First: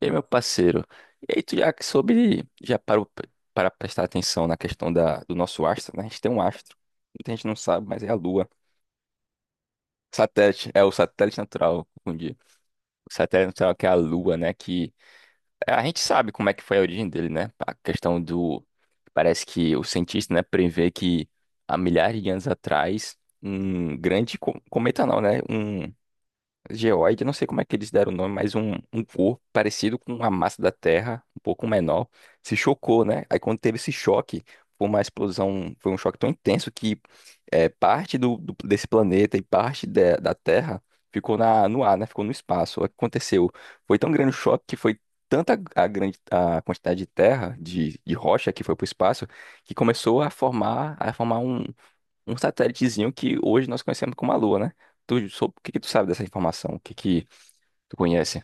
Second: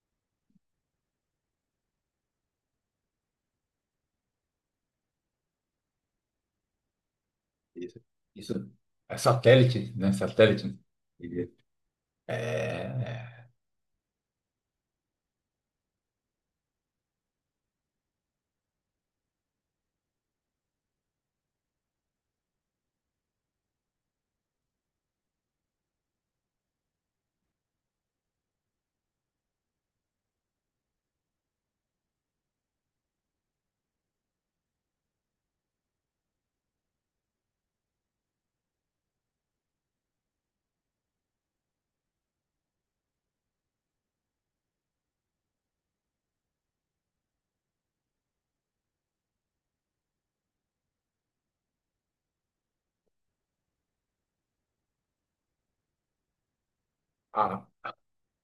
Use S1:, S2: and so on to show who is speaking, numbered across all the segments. S1: E aí, meu parceiro, e aí tu já que soube, já parou para prestar atenção na questão do nosso astro, né? A gente tem um astro, muita gente não sabe, mas
S2: Isso,
S1: é a Lua.
S2: isso é satélite, né?
S1: Satélite,
S2: Satélite.
S1: é o satélite
S2: Ele-
S1: natural, confundi. O satélite
S2: É,
S1: natural que é a Lua, né? Que é, a gente sabe como é que foi a origem dele, né? A questão do, parece que o cientista, né, prevê que há milhares de anos atrás, um grande cometa não, né? Um geoide, não sei como é que eles deram o nome, mas um corpo parecido com a massa da Terra, um pouco menor, se chocou, né? Aí quando teve esse choque, foi uma explosão, foi um choque tão intenso que é, parte do desse planeta e parte da Terra ficou na, no ar, né? Ficou no espaço. O que aconteceu? Foi tão grande o choque que foi tanta a grande a quantidade de terra, de rocha que foi para o espaço, que começou a formar um, satélitezinho que hoje nós conhecemos como a Lua, né? O que que tu sabe dessa informação? O que que
S2: a
S1: tu conhece?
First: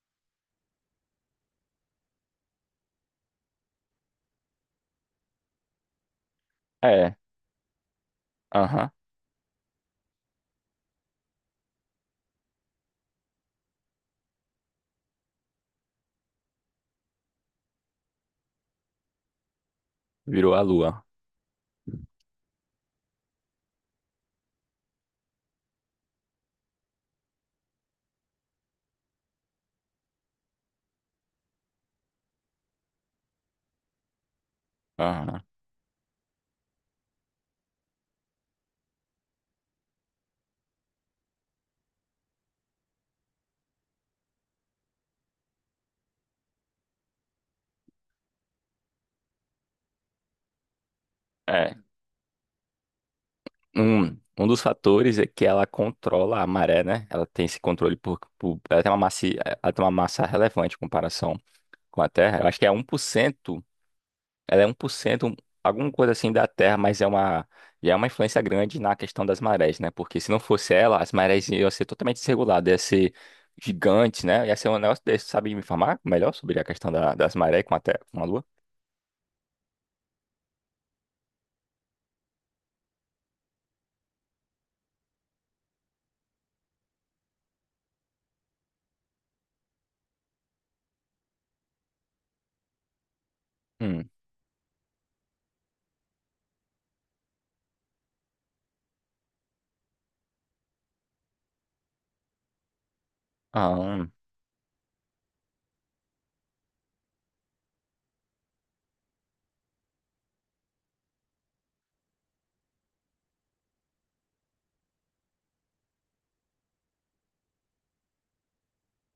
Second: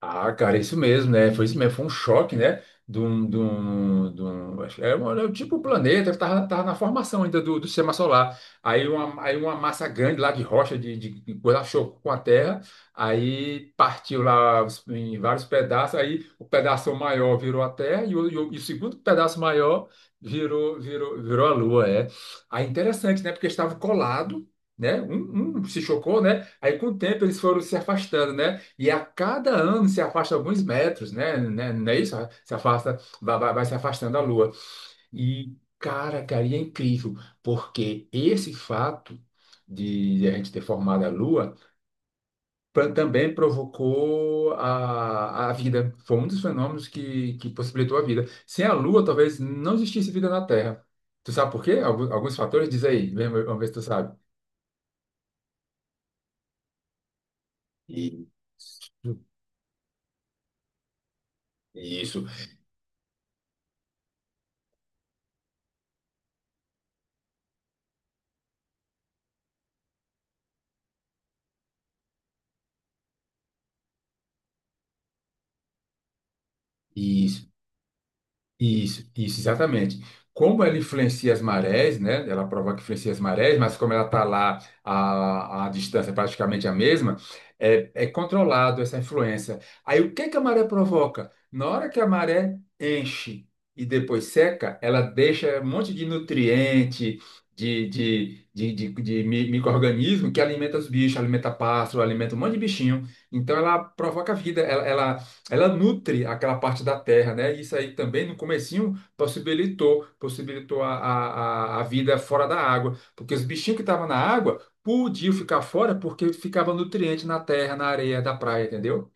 S2: Ah, cara, isso mesmo, né? Foi isso mesmo, foi um choque, né? Acho que era, era um tipo um planeta, ele tava na
S1: É,
S2: formação ainda do sistema solar. Aí
S1: aham,
S2: uma, aí uma massa grande lá de rocha, de coisa, chocou com a Terra, aí partiu lá em vários pedaços, aí o pedaço maior virou a Terra e o segundo pedaço maior
S1: virou a
S2: virou,
S1: Lua.
S2: virou, virou a Lua, é. Aí interessante, né? Porque estava colado, né? Um se chocou, né? Aí com o tempo eles foram se afastando, né? E a cada ano se afasta alguns metros, né? Não é isso? Se afasta, vai se afastando da Lua.
S1: Aham,
S2: E, cara, e é incrível, porque esse fato de a gente ter formado a Lua também provocou a vida. Foi um dos fenômenos que possibilitou a vida. Sem a Lua, talvez não existisse vida na Terra. Tu sabe por
S1: é.
S2: quê? Alguns fatores? Diz aí, vamos ver se tu sabe.
S1: Um, dos fatores é que ela controla a maré, né? Ela tem esse controle por,
S2: E-
S1: por- ela tem uma massa, ela tem uma massa relevante em comparação com a
S2: Isso.
S1: Terra. Eu acho que é 1%. Ela é 1%, um, alguma coisa assim da Terra, mas é uma, e é uma influência grande na questão das marés, né? Porque se não fosse ela, as marés iam ser totalmente desreguladas, ia ser gigante, né? Ia ser um negócio desse. Sabe me informar melhor sobre a questão das
S2: Isso.
S1: marés com a Terra, com a Lua?
S2: Isso, exatamente. Como ela influencia as marés, né? Ela provoca que influencia as marés, mas como ela está lá, a distância é praticamente a mesma, é, é controlado essa influência. Aí o que que a maré provoca? Na hora que a maré enche e
S1: Hum.
S2: depois seca, ela deixa um monte de nutriente, micro-organismo que alimenta os bichos, alimenta pássaro, alimenta um monte de bichinho. Então
S1: Ah,
S2: ela
S1: hum.
S2: provoca vida, ela nutre aquela parte da terra, né? E isso aí também no comecinho possibilitou a vida fora da água, porque os bichinhos que estavam na água podiam ficar fora porque ficava nutriente na terra, na areia da praia, entendeu?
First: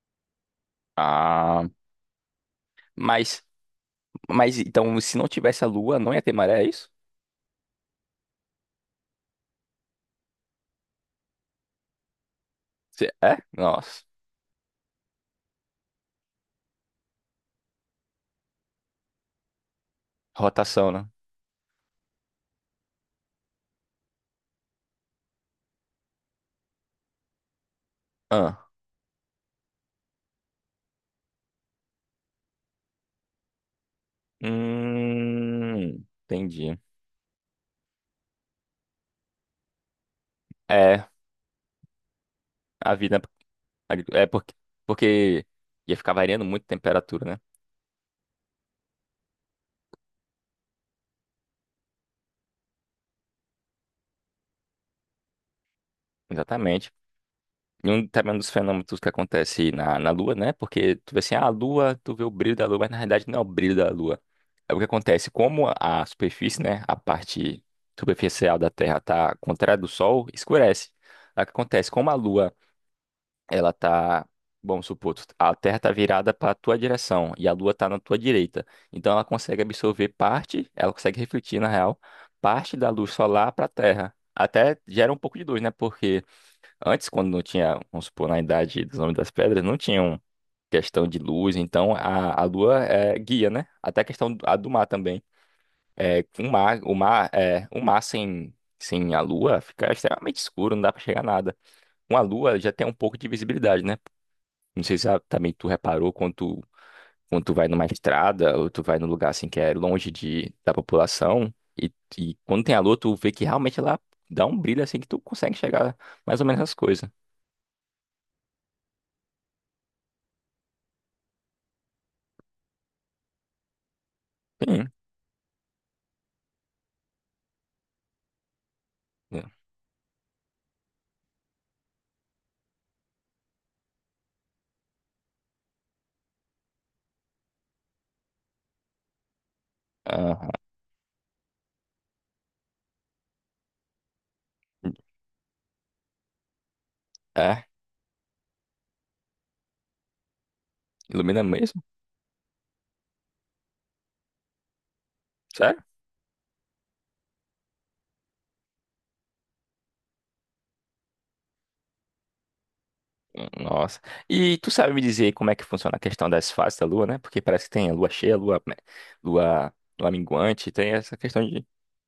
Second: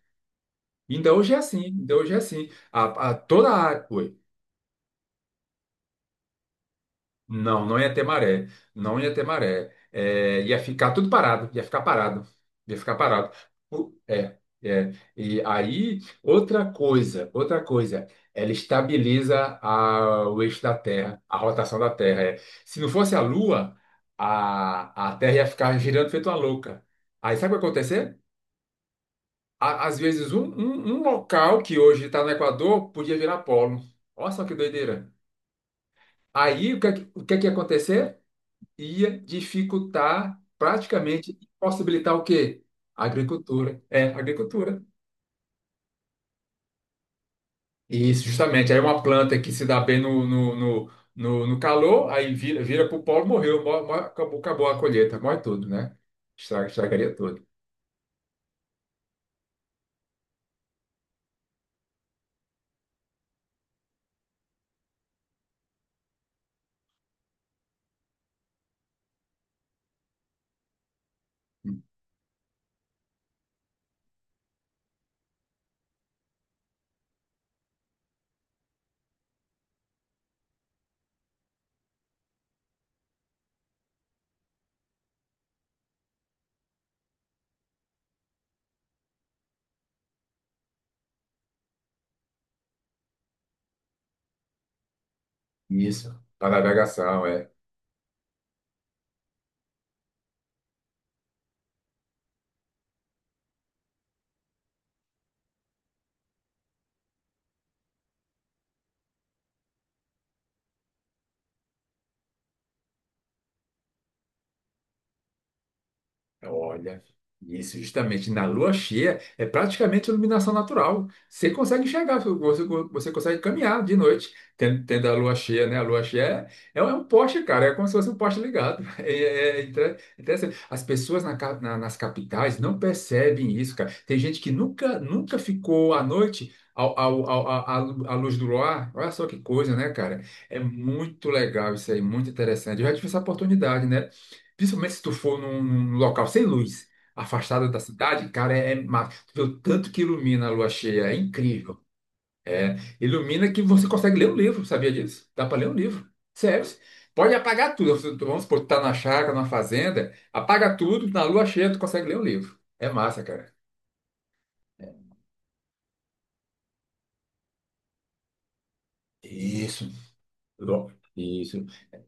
S2: Ainda hoje é assim,
S1: Ah,
S2: ainda hoje é assim.
S1: mas,
S2: Toda a área.
S1: mas então, se não tivesse a Lua, não ia ter maré, é isso?
S2: Não, não ia ter maré. Não ia ter maré. É, ia ficar tudo parado. Ia ficar parado. Ia ficar parado.
S1: É? Nossa.
S2: É, é. E aí, outra coisa, outra coisa. Ela estabiliza o eixo da
S1: Rotação, né?
S2: Terra, a rotação da Terra. É. Se não fosse a Lua, a Terra ia ficar girando feito uma louca. Aí sabe o que ia acontecer?
S1: Ah.
S2: Às vezes, um local que hoje está no Equador podia virar polo. Olha só que doideira. Aí,
S1: Entendi.
S2: o que é que ia acontecer? Ia dificultar,
S1: É,
S2: praticamente possibilitar o quê?
S1: a
S2: A
S1: vida.
S2: Agricultura. É, a
S1: É porque,
S2: agricultura.
S1: porque ia ficar variando muito a temperatura, né?
S2: Isso, justamente. Aí uma planta que se dá bem no calor, aí vira para o polo, morreu, acabou, acabou a colheita, morre tudo, né?
S1: Exatamente.
S2: Estragaria tudo.
S1: E um, também um dos fenômenos que acontece na, Lua, né? Porque tu vê assim, ah, a Lua, tu vê o brilho da Lua, mas na realidade não é o brilho da Lua. É o que acontece, como a superfície, né? A parte superficial da Terra tá contrária do Sol, escurece. É o que acontece, como a Lua ela tá, vamos supor, a Terra tá virada para a tua direção e a Lua tá na tua direita. Então ela consegue absorver parte, ela consegue refletir na real, parte da luz solar para a Terra. Até gera um pouco de luz, né? Porque antes, quando não tinha, vamos supor, na idade dos Homens das Pedras, não tinham questão de luz, então a, Lua é guia, né? Até a questão do, a do mar também.
S2: Isso.
S1: É,
S2: Para a
S1: o
S2: navegação,
S1: mar,
S2: é.
S1: é, o mar sem a Lua fica extremamente escuro, não dá para chegar a nada. Com a Lua já tem um pouco de visibilidade, né? Não sei se ah, também tu reparou quando tu vai numa estrada ou tu vai num lugar assim que é longe de, da população e, quando tem a lua tu vê que realmente ela dá um brilho assim que tu consegue chegar mais ou menos às
S2: Olha,
S1: coisas.
S2: isso justamente na lua cheia é praticamente iluminação natural. Você consegue enxergar, você consegue caminhar de noite, tendo,
S1: Sim.
S2: tendo a lua cheia, né? A lua cheia é um poste, cara, é como se fosse um poste ligado.
S1: Né?
S2: É, é interessante. As pessoas nas capitais não percebem isso, cara. Tem gente que nunca ficou à noite. À luz do luar, olha só que coisa, né, cara? É
S1: Aham.
S2: muito legal isso aí, muito interessante. Eu já tive essa oportunidade, né? Principalmente se tu for num local sem luz,
S1: É,
S2: afastada da cidade, cara, é mágico. Tu vê o tanto que ilumina a lua cheia, é
S1: ilumina
S2: incrível.
S1: mesmo?
S2: Ilumina que você consegue ler um livro, sabia disso? Dá para ler um
S1: Sério?
S2: livro. Sério. Pode apagar tudo. Se tu- vamos supor, tu tá na chácara, na fazenda, apaga tudo, na lua cheia tu consegue ler um livro. É massa, cara.
S1: Nossa. E tu sabe me dizer como é que funciona a questão das fases da lua, né? Porque parece que tem a lua cheia, lua, né, lua,
S2: Isso.
S1: lua minguante, tem essa questão de...
S2: Isso,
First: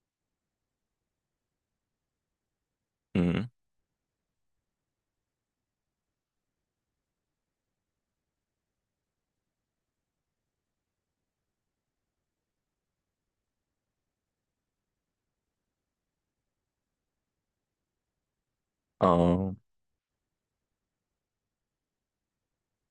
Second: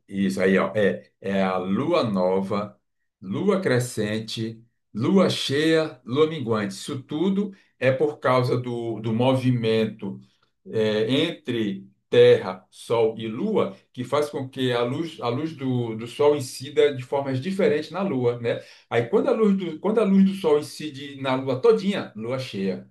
S2: isso aí, ó. É a lua nova,
S1: Hum.
S2: lua crescente, lua cheia, lua minguante. Isso tudo é por causa do movimento é, entre Terra, Sol e Lua, que faz com que a luz do Sol incida de formas diferentes na Lua, né? Aí quando
S1: Ah,
S2: quando a luz do Sol incide na Lua todinha, lua cheia.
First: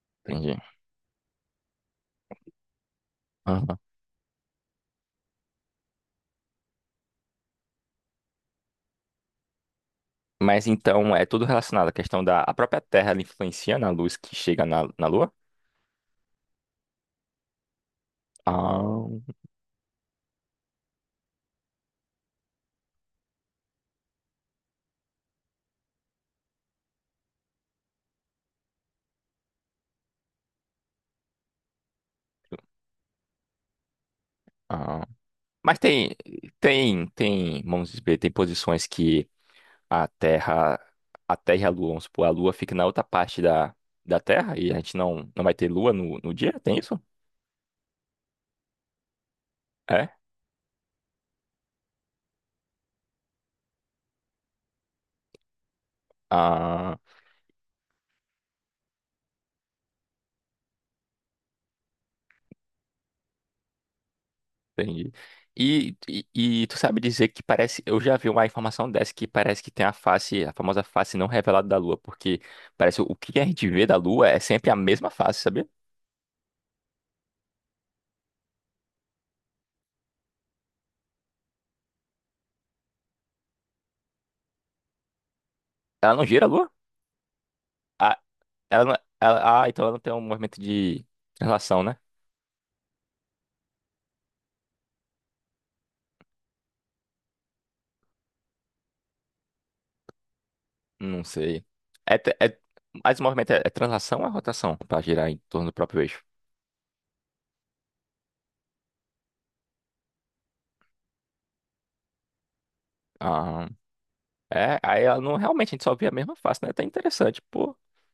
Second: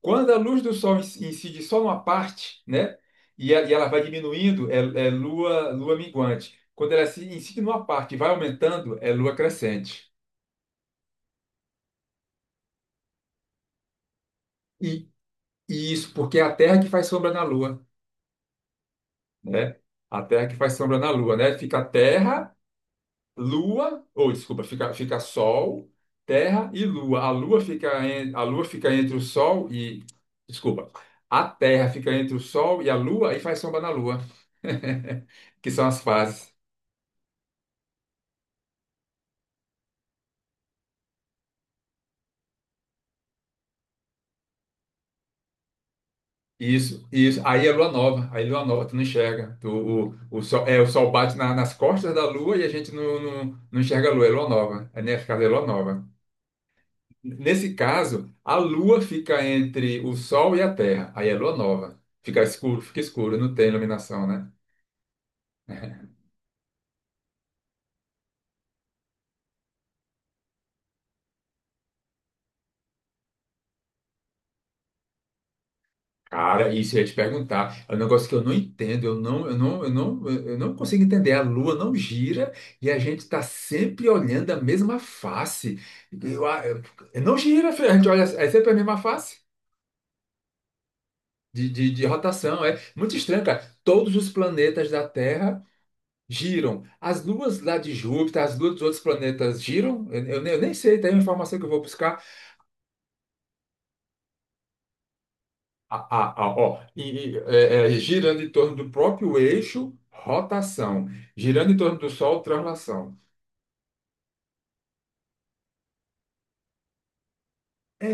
S2: Quando a
S1: entendi.
S2: luz do sol incide só numa parte, né? E a-
S1: Ah.
S2: e ela vai diminuindo, lua minguante. Quando ela se incide numa parte e vai aumentando, é lua crescente.
S1: Mas então é tudo relacionado à questão da a própria Terra ela influencia na luz que chega na,
S2: E,
S1: Lua?
S2: e isso porque é a Terra que faz sombra na Lua,
S1: Ah,
S2: né? A Terra que faz sombra na Lua, né? Fica Terra, Lua, ou desculpa, fica, fica Sol, Terra e Lua. A Lua fica, a Lua fica entre o Sol e, desculpa, a Terra fica entre o Sol e a Lua e faz sombra na Lua,
S1: ah.
S2: que
S1: Mas
S2: são as
S1: tem,
S2: fases.
S1: tem, vamos dizer, tem posições que a Terra, e a Lua, vamos supor, a Lua fica na outra parte da, Terra e a gente não, vai ter Lua no, dia? Tem isso?
S2: Isso, isso. Aí é lua nova, aí lua nova, tu não enxerga.
S1: É?
S2: Sol, é, o sol bate nas costas da lua e a gente não enxerga a lua, é lua nova. É, nesse caso, é lua nova.
S1: Ah.
S2: Nesse caso, a lua fica entre o sol e a terra, aí é lua nova. Fica escuro, não tem iluminação, né?
S1: Entendi. E, tu sabe dizer que parece. Eu já vi uma informação dessa que parece que tem a face, a famosa face não revelada da Lua, porque parece o que a gente vê da Lua é sempre a mesma face, sabia?
S2: Cara, isso eu ia te perguntar. É um negócio que eu não entendo, eu não consigo entender. A Lua não gira e a gente está sempre olhando a mesma face.
S1: Ela não gira
S2: Eu,
S1: a Lua?
S2: eu- não gira, filho, a gente
S1: Ah,
S2: olha, é sempre a
S1: ela
S2: mesma
S1: não-
S2: face
S1: ela- ah, então ela não tem um movimento de
S2: de,
S1: translação,
S2: de,
S1: né?
S2: de rotação. É muito estranho, cara. Todos os planetas da Terra giram. As luas lá de Júpiter, as luas dos outros planetas giram. Eu nem sei, tem uma
S1: Não
S2: informação
S1: sei.
S2: que eu vou
S1: É,
S2: buscar.
S1: é, mas o movimento é, é translação ou é rotação pra girar em torno do próprio
S2: Ah,
S1: eixo?
S2: ah, ah, ó, girando em torno do próprio eixo, rotação. Girando em torno do Sol, translação.
S1: Ah, é, aí ela não realmente a gente só vê a mesma face, né? Até interessante, pô.
S2: É,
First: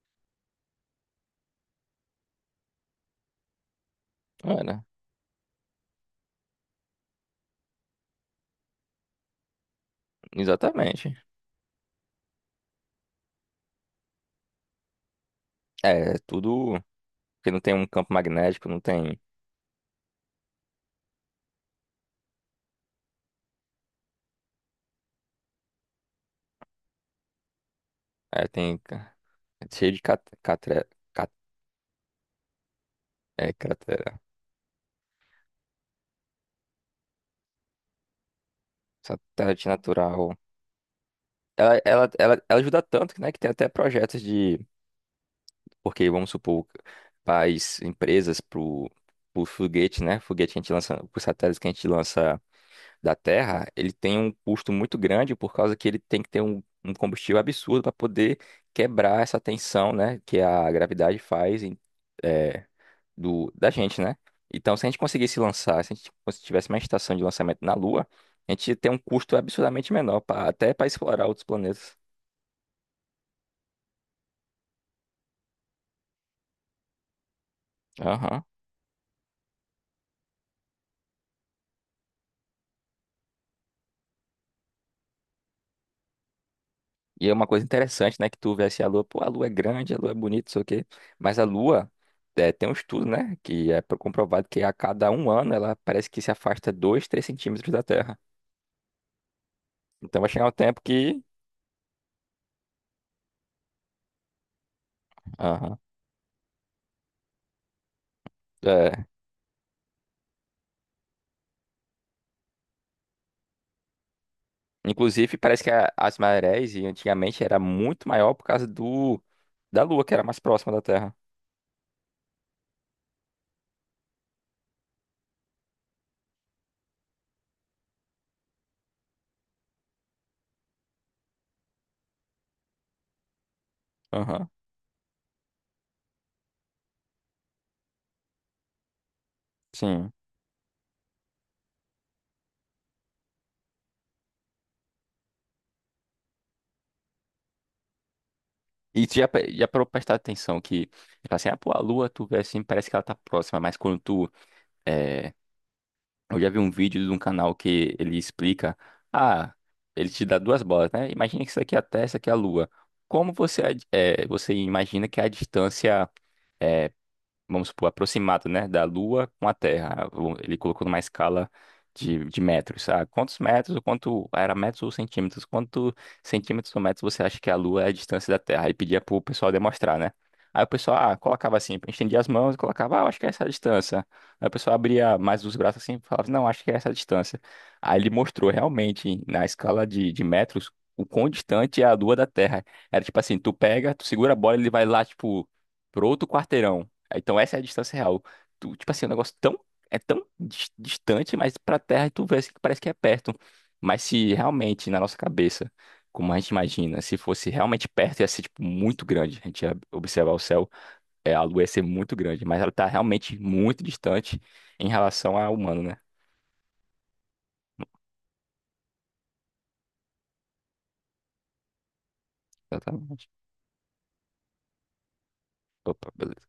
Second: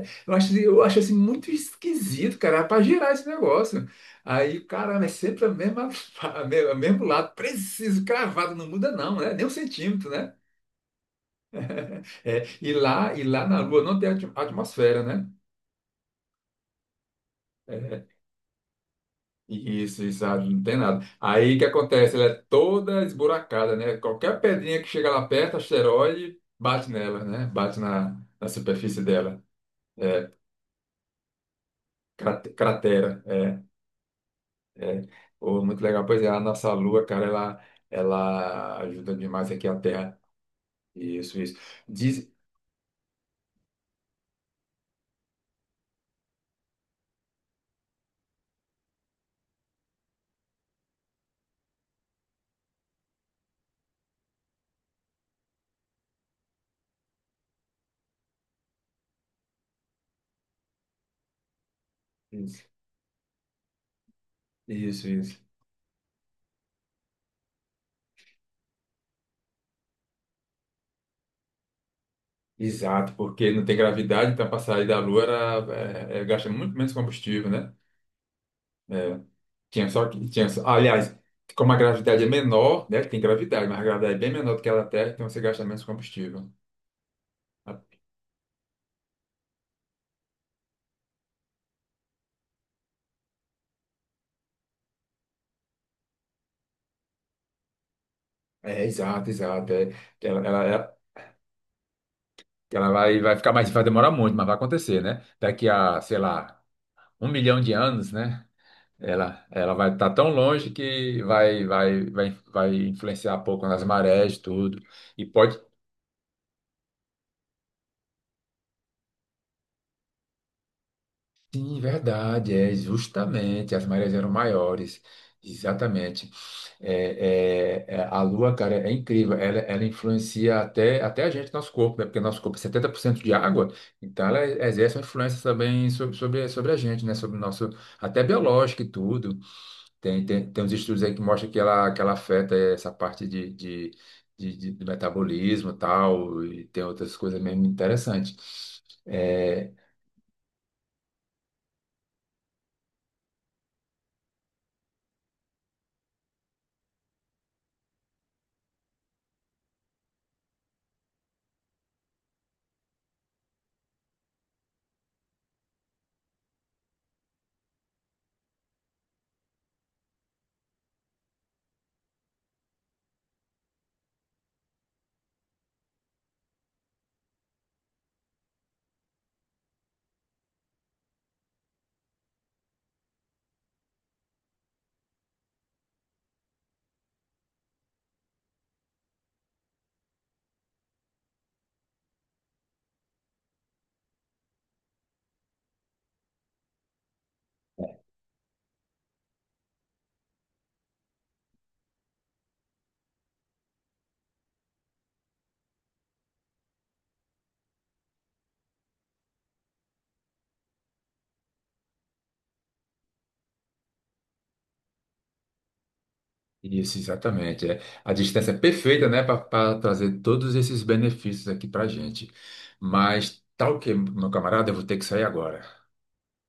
S2: é. Eu acho assim muito esquisito, cara, para girar esse negócio. Aí,
S1: Olha,
S2: cara é sempre a mesma, o mesmo lado, preciso, cravado, não muda não, né? Nem um centímetro, né?
S1: exatamente.
S2: É, e lá na Lua não tem atmosfera, né?
S1: É tudo. Porque não tem um
S2: É,
S1: campo magnético, não tem.
S2: isso, ah, não tem nada. Aí o que acontece? Ela é toda esburacada, né? Qualquer pedrinha que chega lá perto, asteroide, bate nela, né? Bate na,
S1: É,
S2: na
S1: tem
S2: superfície
S1: ca-
S2: dela.
S1: cheio de cat, catre- cat-
S2: Cratera,
S1: é,
S2: é,
S1: cratera.
S2: é. Pô, muito legal. Pois é, a nossa Lua, cara, ela ajuda demais
S1: Satélite
S2: aqui a Terra.
S1: natural.
S2: Isso, isso.
S1: Ela, ela,
S2: Diz,
S1: ela, ajuda tanto, né, que tem até projetos de. Porque, vamos supor, faz empresas pro, foguete, né? Foguete que a gente lança, pro satélite que a gente lança da Terra, ele tem um custo muito grande por causa que ele tem que ter um, combustível absurdo para poder quebrar essa tensão, né? Que a gravidade faz. Em
S2: isso,
S1: é, do, da gente, né? Então, se a gente
S2: isso.
S1: conseguisse
S2: Isso.
S1: lançar, se a gente cons- tivesse uma estação de lançamento na Lua, a gente ia ter um custo absurdamente menor, pra, até para explorar outros planetas.
S2: Exato, porque não tem gravidade, então para sair da Lua era, gasta muito menos combustível, né?
S1: Aham.
S2: É. Tinha só, aliás, como a gravidade é menor, né? Tem gravidade, mas a gravidade é bem menor do que ela da Terra, então você gasta menos combustível.
S1: E é uma coisa interessante, né? Que tu vê assim, a Lua, pô, a Lua é grande, a Lua é bonita, não sei o quê. Mas a Lua, é, tem um estudo, né? Que é comprovado que a cada um ano ela parece que se afasta 2, 3 centímetros da Terra.
S2: É, exato, exato. É.
S1: Então vai chegar
S2: ela,
S1: um
S2: ela,
S1: tempo
S2: ela
S1: que.
S2: ela vai, ficar mais, vai demorar muito, mas vai acontecer, né? Daqui
S1: Aham.
S2: a, sei lá, 1 milhão de anos, né?
S1: É,
S2: Ela vai estar tão longe que vai influenciar pouco nas marés, tudo. E
S1: inclusive,
S2: pode
S1: parece que as marés e antigamente era muito maior por causa do da Lua, que era mais próxima da Terra.
S2: sim, verdade, é justamente, as marés eram maiores, exatamente. A Lua, cara, é incrível, ela influencia até a gente, nosso corpo, né? Porque nosso corpo é 70% de água, então ela
S1: Aham,
S2: exerce uma influência também sobre a gente, né? Sobre o nosso, até biológico e tudo.
S1: sim.
S2: Tem uns estudos aí que mostram que ela, afeta essa parte de, do metabolismo e tal, e tem outras coisas mesmo interessantes.
S1: E tu já, já
S2: É,
S1: parou pra prestar atenção que, tipo assim, ah, pô, a Lua, tu vê assim, parece que ela tá próxima, mas quando tu, é, eu já vi um vídeo de um canal que ele explica, ah, ele te dá duas bolas, né? Imagina que isso aqui é a Terra, isso aqui é a Lua. Como você, é, você imagina que é a distância vamos supor, aproximado, né, da Lua com a Terra. Ele colocou numa escala de, metros. Ah, quantos metros, ou quanto ah, era metros ou centímetros? Quanto centímetros ou metros você acha que a Lua é a distância da Terra? Aí pedia pro pessoal demonstrar, né? Aí o pessoal, ah, colocava assim, estendia as mãos e colocava, ah, eu acho que é essa a distância. Aí o pessoal abria mais os braços assim e falava, não, acho que é essa a distância. Aí ele mostrou realmente, na escala de, metros, o quão distante é a Lua da Terra. Era tipo assim, tu pega, tu segura a bola, ele vai lá, tipo, pro outro quarteirão. Então essa é a distância real. Tu, tipo assim, o negócio tão, é tão distante, mas pra Terra tu vê assim que parece que é perto. Mas se realmente, na nossa cabeça, como a gente imagina, se fosse realmente perto, ia ser tipo muito grande. A gente ia observar o céu, é, a Lua ia ser muito grande, mas ela tá realmente muito distante em relação ao humano, né?
S2: isso, exatamente. É. A distância é perfeita, né, para trazer todos esses benefícios aqui para a gente.
S1: Exatamente.
S2: Mas, tal que, meu camarada, eu vou ter que sair agora.
S1: Opa, beleza.